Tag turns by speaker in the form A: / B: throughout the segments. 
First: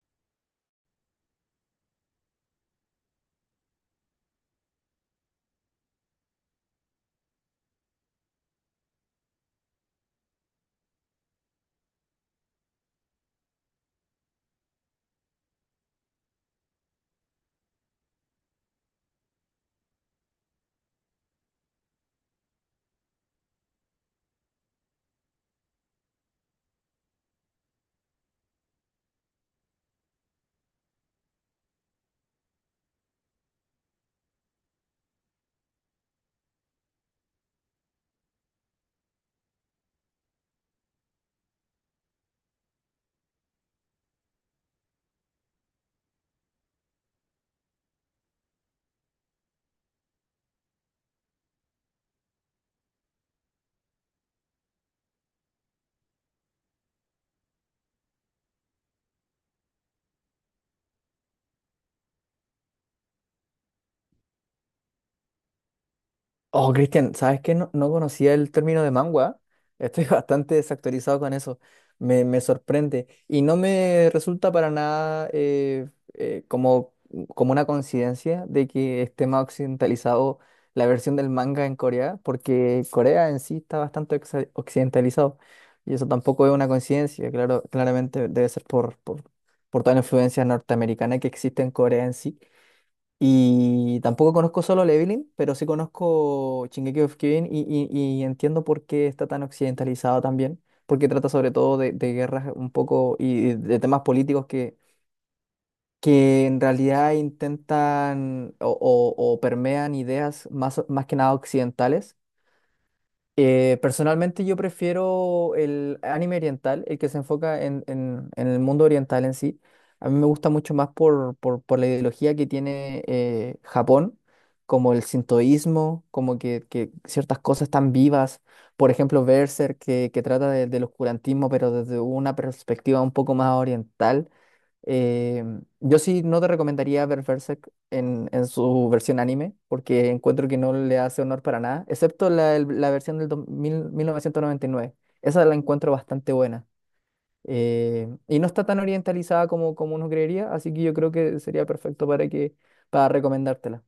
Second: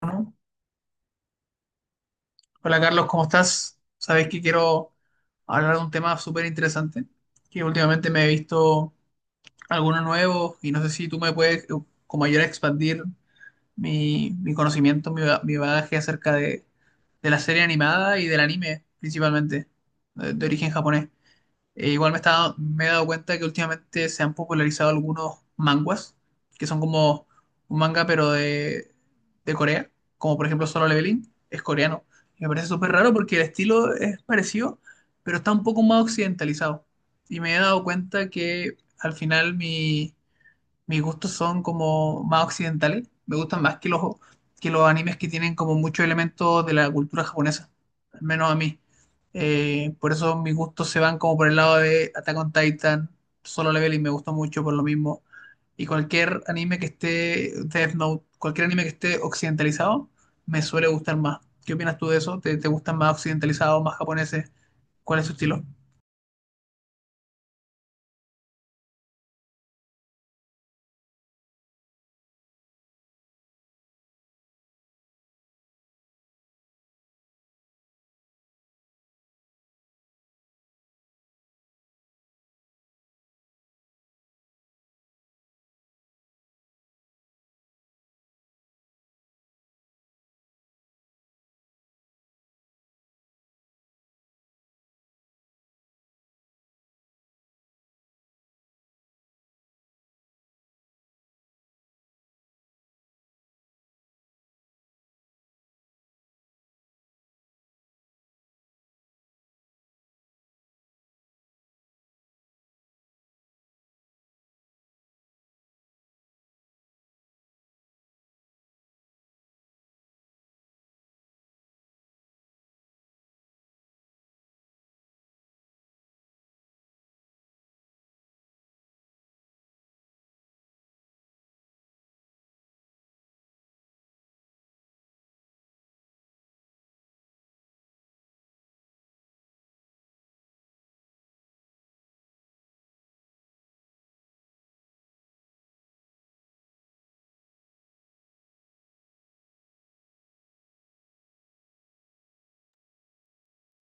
A: Bueno, hola Carlos, ¿cómo estás? Sabes que quiero hablar de un tema súper interesante, que últimamente me he visto algunos nuevos y no sé si tú me puedes como ayudar a expandir mi conocimiento, mi, mi bagaje acerca de la serie animada y del anime principalmente, de origen japonés. E igual me he dado cuenta que últimamente se han popularizado algunos manguas, que son como un manga pero de Corea, como por ejemplo Solo Leveling, es coreano. Y me parece súper raro porque el estilo es parecido, pero está un poco más occidentalizado. Y me he dado cuenta que al final mi, mis gustos son como más occidentales, me gustan más que que los animes que tienen como muchos elementos de la cultura japonesa, al menos a mí. Por eso mis gustos se van como por el lado de Attack on Titan, Solo Leveling me gustó mucho por lo mismo. Y cualquier anime que esté, Death Note, cualquier anime que esté occidentalizado, me suele gustar más. ¿Qué opinas tú de eso? Te gustan más occidentalizados, más japoneses? ¿Cuál es su estilo?
B: Oh, Cristian, ¿sabes qué? No, no conocía el término de mangua. Estoy bastante desactualizado con eso. Me sorprende. Y no me resulta para nada eh, como, como una coincidencia de que esté más occidentalizado la versión del manga en Corea, porque Corea en sí está bastante occidentalizado. Y eso tampoco es una coincidencia. Claro, claramente debe ser por, toda la influencia norteamericana que existe en Corea en sí. Y tampoco conozco Solo Leveling, pero sí conozco Shingeki of Kyojin y, y entiendo por qué está tan occidentalizado también, porque trata sobre todo de guerras un poco y de temas políticos que en realidad intentan o, o permean ideas más que nada occidentales. Personalmente, yo prefiero el anime oriental, el que se enfoca en, en el mundo oriental en sí. A mí me gusta mucho más por la ideología que tiene Japón, como el sintoísmo, como que ciertas cosas están vivas. Por ejemplo, Berserk, que trata del oscurantismo, pero desde una perspectiva un poco más oriental. Eh, yo sí no te recomendaría ver Berserk en su versión anime, porque encuentro que no le hace honor para nada, excepto la, la versión del dos mil 1999. Esa la encuentro bastante buena. Y no está tan orientalizada como, como uno creería, así que yo creo que sería perfecto para que, para recomendártela.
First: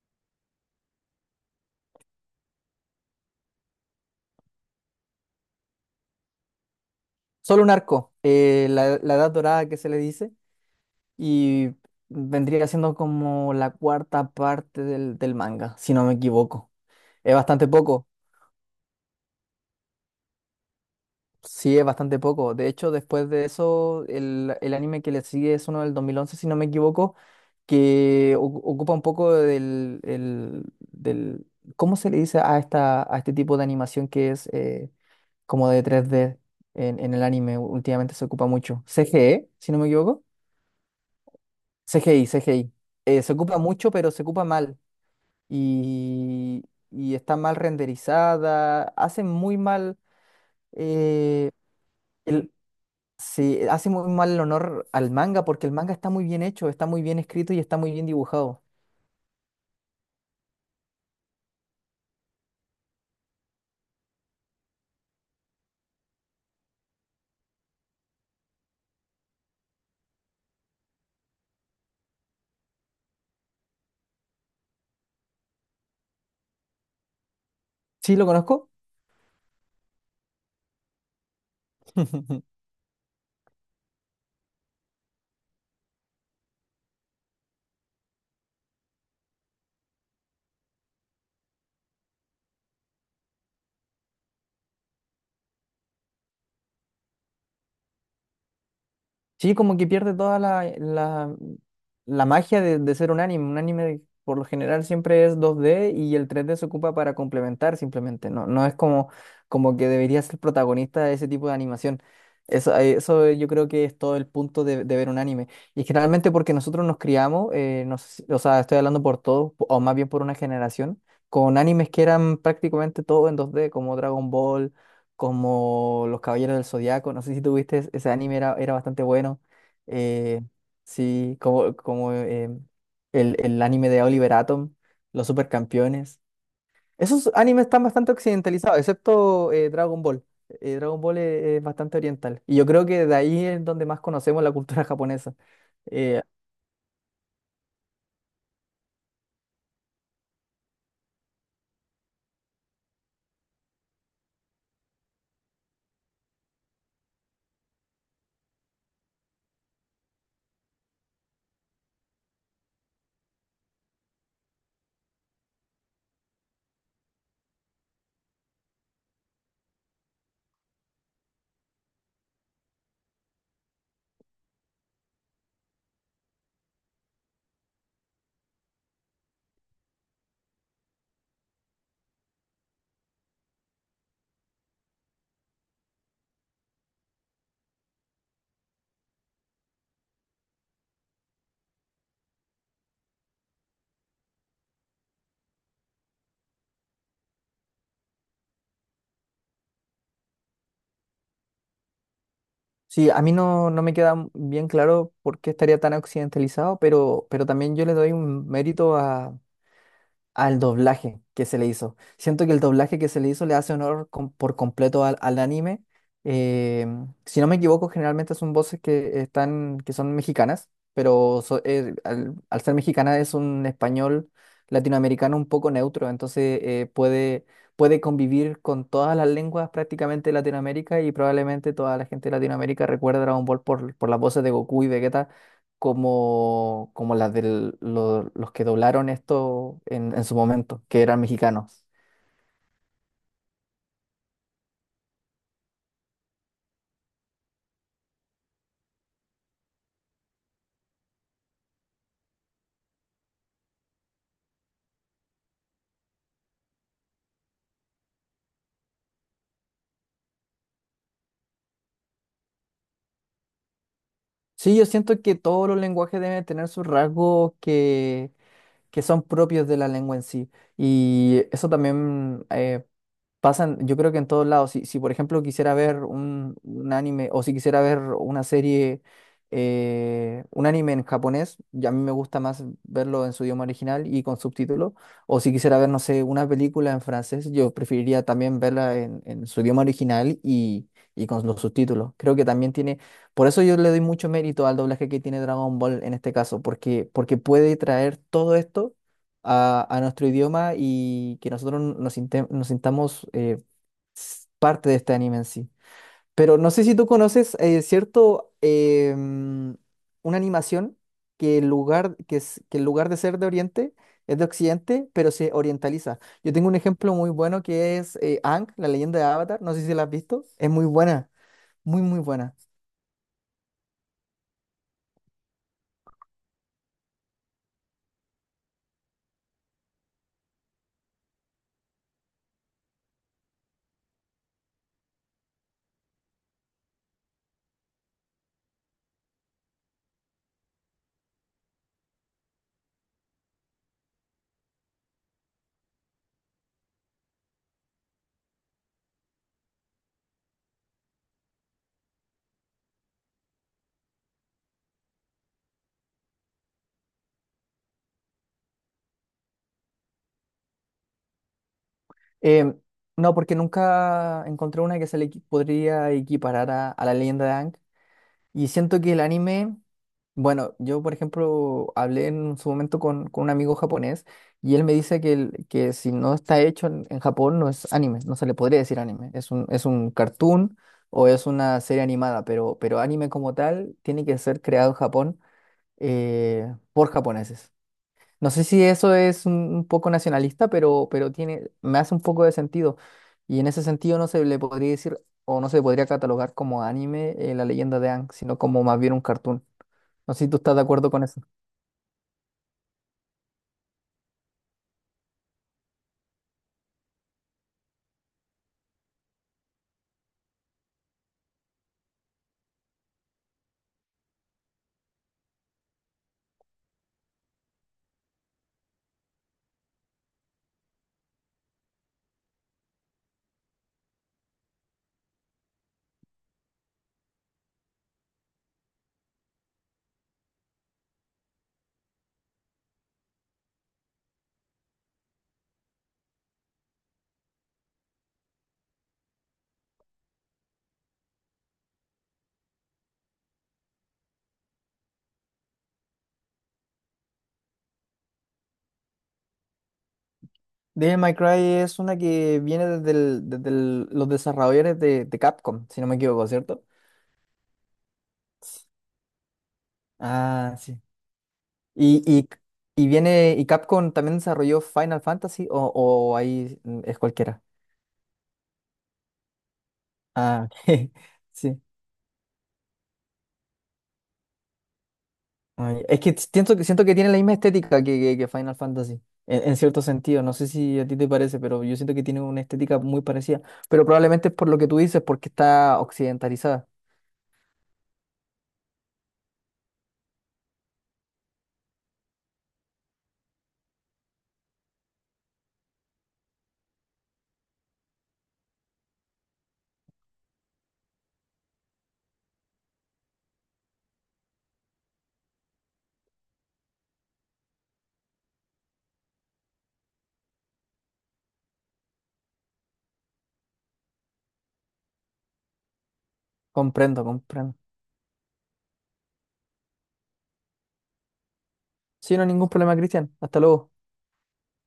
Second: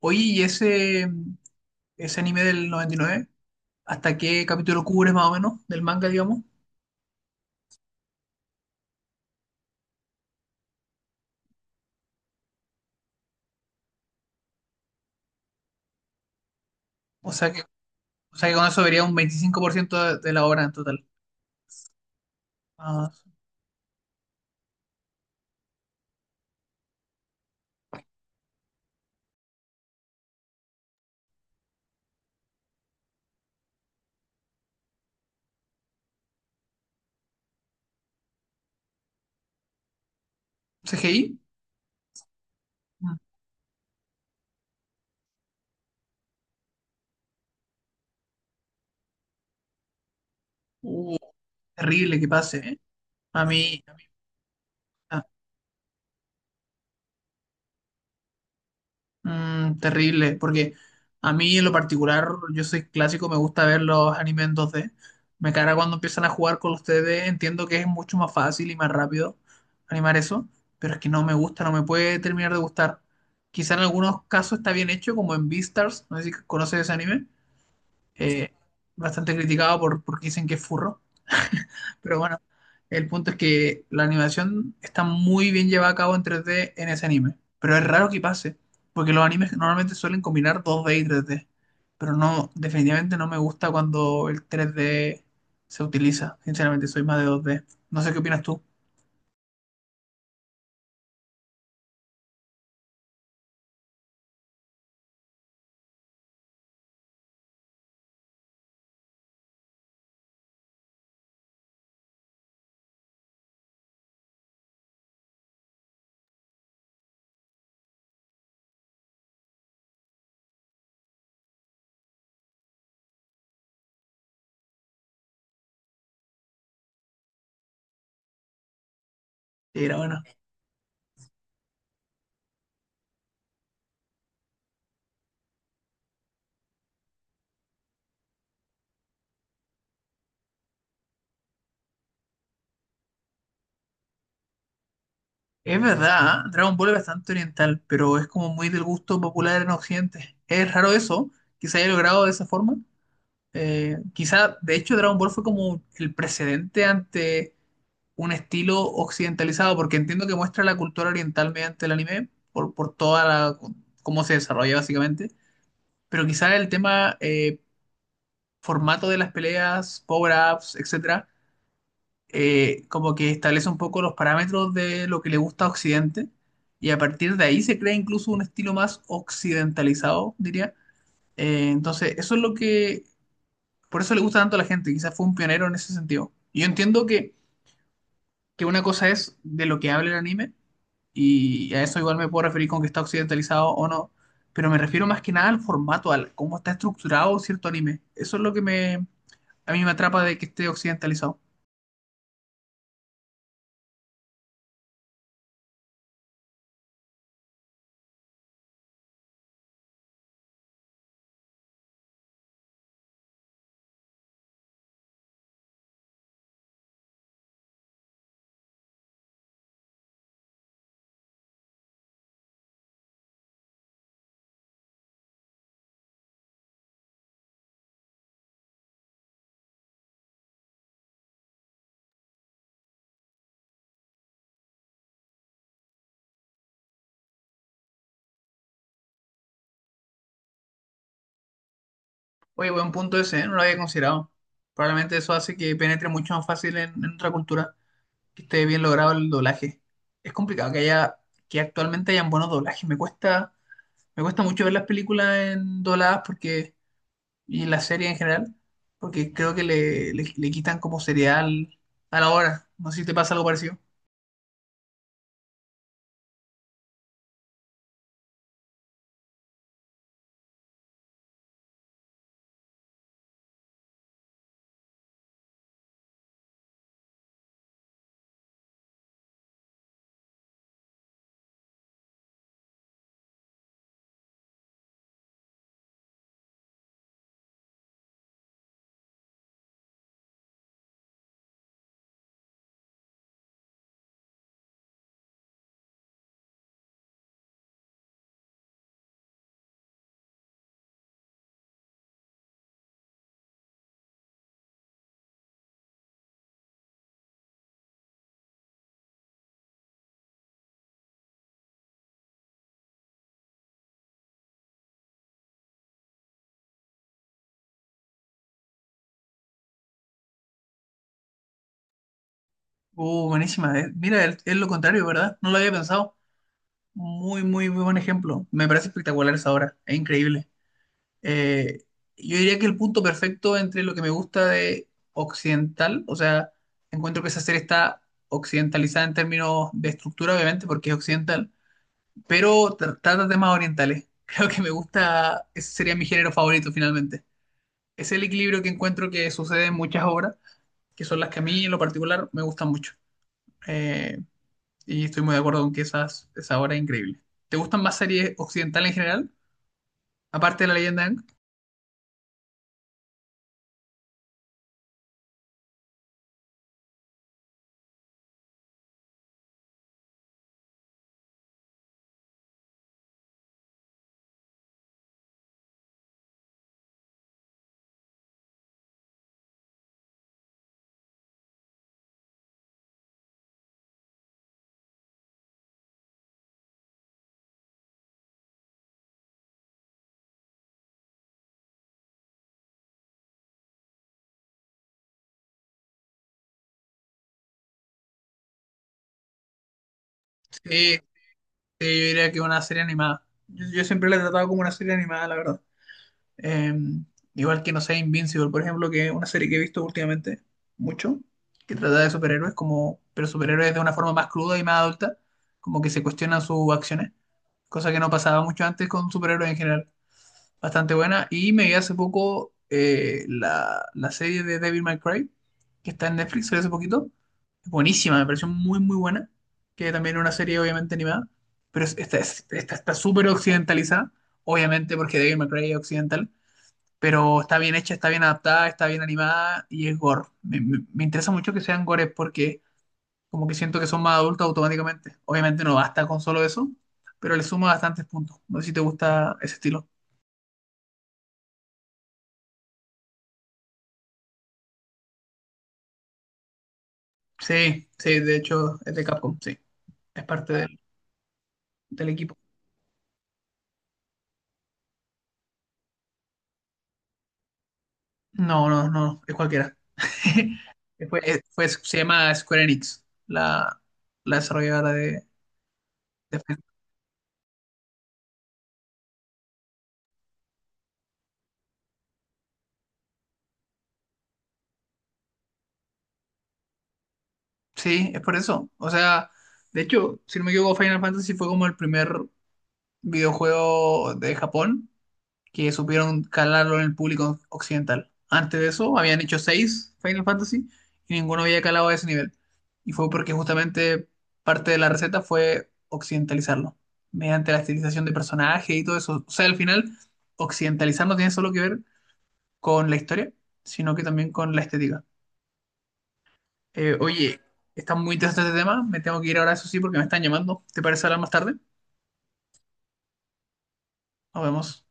A: Oye, ¿y ese anime del noventa y nueve, hasta qué capítulo cubres más o menos del manga, digamos?
B: Solo un arco, la Edad Dorada que se le dice, y vendría siendo como la cuarta parte del, del manga, si no me equivoco.
A: O
B: Es
A: sea que,
B: bastante poco.
A: o sea que con eso vería un 25% de la obra en total.
B: Sí, es bastante poco. De hecho,
A: Ah,
B: después de eso, el anime que le sigue es uno del 2011, si no me equivoco, que ocupa un poco del... ¿Cómo se le dice a, a este tipo de animación que es como de 3D en el anime? Últimamente se ocupa mucho. CGE, si no me equivoco.
A: ¿CGI?
B: CGI, CGI.
A: Mm.
B: Se ocupa mucho, pero se ocupa mal. Y, y está mal renderizada, hace muy mal...
A: Uh,
B: eh,
A: terrible que
B: el-
A: pase, ¿eh?
B: Sí, hace
A: A mí,
B: muy mal el honor al
A: ah,
B: manga porque el manga está muy bien hecho, está muy bien escrito y está muy bien dibujado.
A: mm, terrible, porque a mí en lo particular, yo soy clásico, me gusta ver los animes en dos d. Me carga cuando empiezan a jugar con los 3D, entiendo que es mucho más fácil y más rápido animar eso, pero es que no me gusta, no me puede terminar de gustar. Quizá en algunos casos está bien hecho, como en Beastars, no sé si conoces ese anime,
B: ¿Sí lo
A: eh,
B: conozco?
A: bastante criticado porque dicen que es furro, pero bueno, el punto es que la animación está muy bien llevada a cabo en 3D en ese anime, pero es raro que pase, porque los animes normalmente suelen combinar dos d y tres d, pero no, definitivamente no me gusta cuando el tres d se utiliza, sinceramente soy más de dos d. No sé qué opinas tú.
B: Sí, como que pierde toda la magia de ser un anime. Un anime por lo general siempre es 2D y el 3D se ocupa para complementar simplemente. No, no es como, como que debería ser protagonista de ese tipo de animación. Eso, yo creo que es todo el punto de ver un anime. Y generalmente porque nosotros nos criamos, no sé si- o sea, estoy hablando por todos, o más bien por una generación, con animes que eran prácticamente todo en 2D, como Dragon Ball, como Los Caballeros del Zodiaco. No sé si tuviste ese anime, era bastante bueno.
A: Era bueno.
B: Eh, sí, como el anime de Oliver Atom, Los Supercampeones. Esos animes están bastante occidentalizados, excepto Dragon Ball. Dragon Ball es bastante oriental. Y yo creo que de ahí es donde más conocemos la cultura japonesa.
A: Es
B: Eh,
A: verdad, ¿eh? Dragon Ball es bastante oriental, pero es como muy del gusto popular en Occidente. Es raro eso, que se haya logrado de esa forma. Quizá, de hecho, Dragon Ball fue como el precedente ante un estilo occidentalizado, porque entiendo que muestra la cultura oriental mediante el anime, por toda la, cómo se desarrolla básicamente, pero quizá el tema formato de las peleas, power-ups, etcétera, como que establece un poco los parámetros de lo que le gusta a Occidente, y a partir de ahí se crea incluso un estilo más occidentalizado, diría. Eso es lo que. Por eso le gusta tanto a la gente, quizás fue un pionero en ese sentido. Y yo entiendo que una cosa es de lo que habla el anime, y a eso igual me puedo referir con que está occidentalizado o no, pero me refiero más que nada al formato, al cómo está estructurado cierto anime. Eso es lo que me, a mí me atrapa de que esté occidentalizado.
B: sí, a mí no, no me queda bien claro por qué estaría tan occidentalizado, pero también yo le doy un mérito a al doblaje que se le hizo. Siento que el doblaje que se le hizo le hace honor por completo al, al anime. Eh, si no me equivoco, generalmente son voces que son mexicanas, pero al ser mexicana, es un español latinoamericano un poco neutro, entonces puede convivir con todas las lenguas prácticamente de Latinoamérica, y probablemente toda la gente de Latinoamérica recuerda Dragon Ball por las voces de Goku y Vegeta como, como las de los que doblaron esto en su momento, que eran mexicanos.
A: Oye, buen punto ese, ¿eh? No lo había considerado. Probablemente eso hace que penetre mucho más fácil en otra cultura, que esté bien logrado el doblaje. Es complicado que haya, que actualmente hayan buenos doblajes. Me cuesta mucho ver las películas en dobladas porque, y las series en general, porque creo que le quitan como serial a la hora. No sé si te pasa algo parecido.
B: Sí, yo siento que todos los lenguajes deben tener sus rasgos que son propios de la lengua en sí. Y eso también pasa, yo creo que en todos lados. Si por ejemplo quisiera ver un anime o si quisiera ver una serie, un anime en japonés, y a mí me gusta más verlo en su idioma original y con subtítulos. O si quisiera ver, no sé, una película en francés, yo preferiría también verla en su idioma original y con los subtítulos. Creo que también tiene, por eso yo le doy mucho mérito al doblaje que tiene Dragon Ball en este caso, porque, porque puede traer todo esto a nuestro idioma y que nosotros nos sintamos parte de este anime en sí. Pero no sé si tú conoces, ¿cierto? Una animación que en lugar de ser de Oriente, es de Occidente, pero se orientaliza. Yo tengo un ejemplo muy bueno que es Aang, la leyenda de Avatar. No sé si la has visto. Es muy buena, muy, muy buena.
A: Buenísima. Eh, mira, es lo contrario, ¿verdad? No lo había pensado. Muy, muy, muy buen ejemplo. Me parece espectacular esa obra. Es increíble. Eh, yo diría que el punto perfecto entre lo que me gusta de occidental, o sea, encuentro que esa serie está occidentalizada en términos de estructura, obviamente, porque es occidental, pero trata temas orientales. Creo que me gusta, ese sería mi género favorito finalmente. Es el equilibrio que encuentro que sucede en muchas obras, que son las que a mí en lo particular me gustan mucho. Eh, y estoy muy de acuerdo con que esa obra es increíble. ¿Te gustan más series occidentales en general? Aparte de La Leyenda de Aang.
B: Eh, no, porque nunca encontré una que se le podría equiparar a la leyenda de Aang. Y siento que el anime, bueno, yo por ejemplo hablé en su momento con un amigo japonés, y él me dice que, que si no está hecho en Japón, no es anime, no se le podría decir anime, es un cartoon o es una serie animada, pero anime como tal tiene que ser creado en Japón, por japoneses. No sé si eso es un poco nacionalista, pero tiene, me hace un poco de sentido. Y en ese sentido no se le podría decir, o no se podría catalogar como anime la leyenda de Aang, sino como más bien un cartoon. No sé si tú estás de
A: Sí, sí,
B: acuerdo con eso.
A: yo diría que una serie animada. Yo siempre la he tratado como una serie animada, la verdad. Eh, Igual que, no sé, Invincible, por ejemplo, que es una serie que he visto últimamente mucho, que trata de superhéroes, como, pero superhéroes de una forma más cruda y más adulta, como que se cuestionan sus acciones, cosa que no pasaba mucho antes con superhéroes en general. Bastante buena. Y me vi hace poco la serie de David McRae, que está en Netflix, salió hace poquito. Buenísima, me pareció muy, muy buena. Que también es una serie, obviamente, animada. Pero esta está súper occidentalizada, obviamente, porque David McRae es occidental, pero está bien hecha, está bien adaptada, está bien animada y es gore. Me interesa mucho que sean gores porque como que siento que son más adultos automáticamente. Obviamente no basta con solo eso, pero le suma bastantes puntos. No sé si te gusta ese estilo.
B: Devil May Cry es una que viene desde los desarrolladores de Capcom, si no me equivoco, ¿cierto?
A: Sí, sí, de hecho es de Capcom, sí, es parte del,
B: Ah, sí.
A: del
B: Y,
A: equipo.
B: y viene, y Capcom también desarrolló Final Fantasy, o ahí es cualquiera.
A: No, no, no, es cualquiera.
B: Ah, ok. Sí.
A: Se llama Square Enix, la desarrolladora
B: Ay, es que
A: de Final-.
B: siento que tiene la misma estética que, que Final Fantasy, en cierto sentido. No sé si a ti te parece, pero yo siento que tiene una estética muy parecida. Pero probablemente es por lo que tú dices, porque está occidentalizada.
A: Sí, es por eso. O sea, de hecho, si no me equivoco, Final Fantasy fue como el primer videojuego de Japón que supieron calarlo en el público occidental. Antes de eso habían hecho seis Final Fantasy y ninguno había calado a ese nivel. Y fue porque justamente parte de la receta fue occidentalizarlo, mediante la estilización de personajes y todo eso. O sea, al final, occidentalizar no tiene solo que ver con la historia, sino que también con la estética.
B: Comprendo,
A: Oye,
B: comprendo.
A: está muy interesante este tema, me tengo que ir ahora, eso sí, porque me están llamando. ¿Te parece hablar más tarde?
B: Sí, no hay ningún problema, Cristian. Hasta luego.
A: Nos vemos.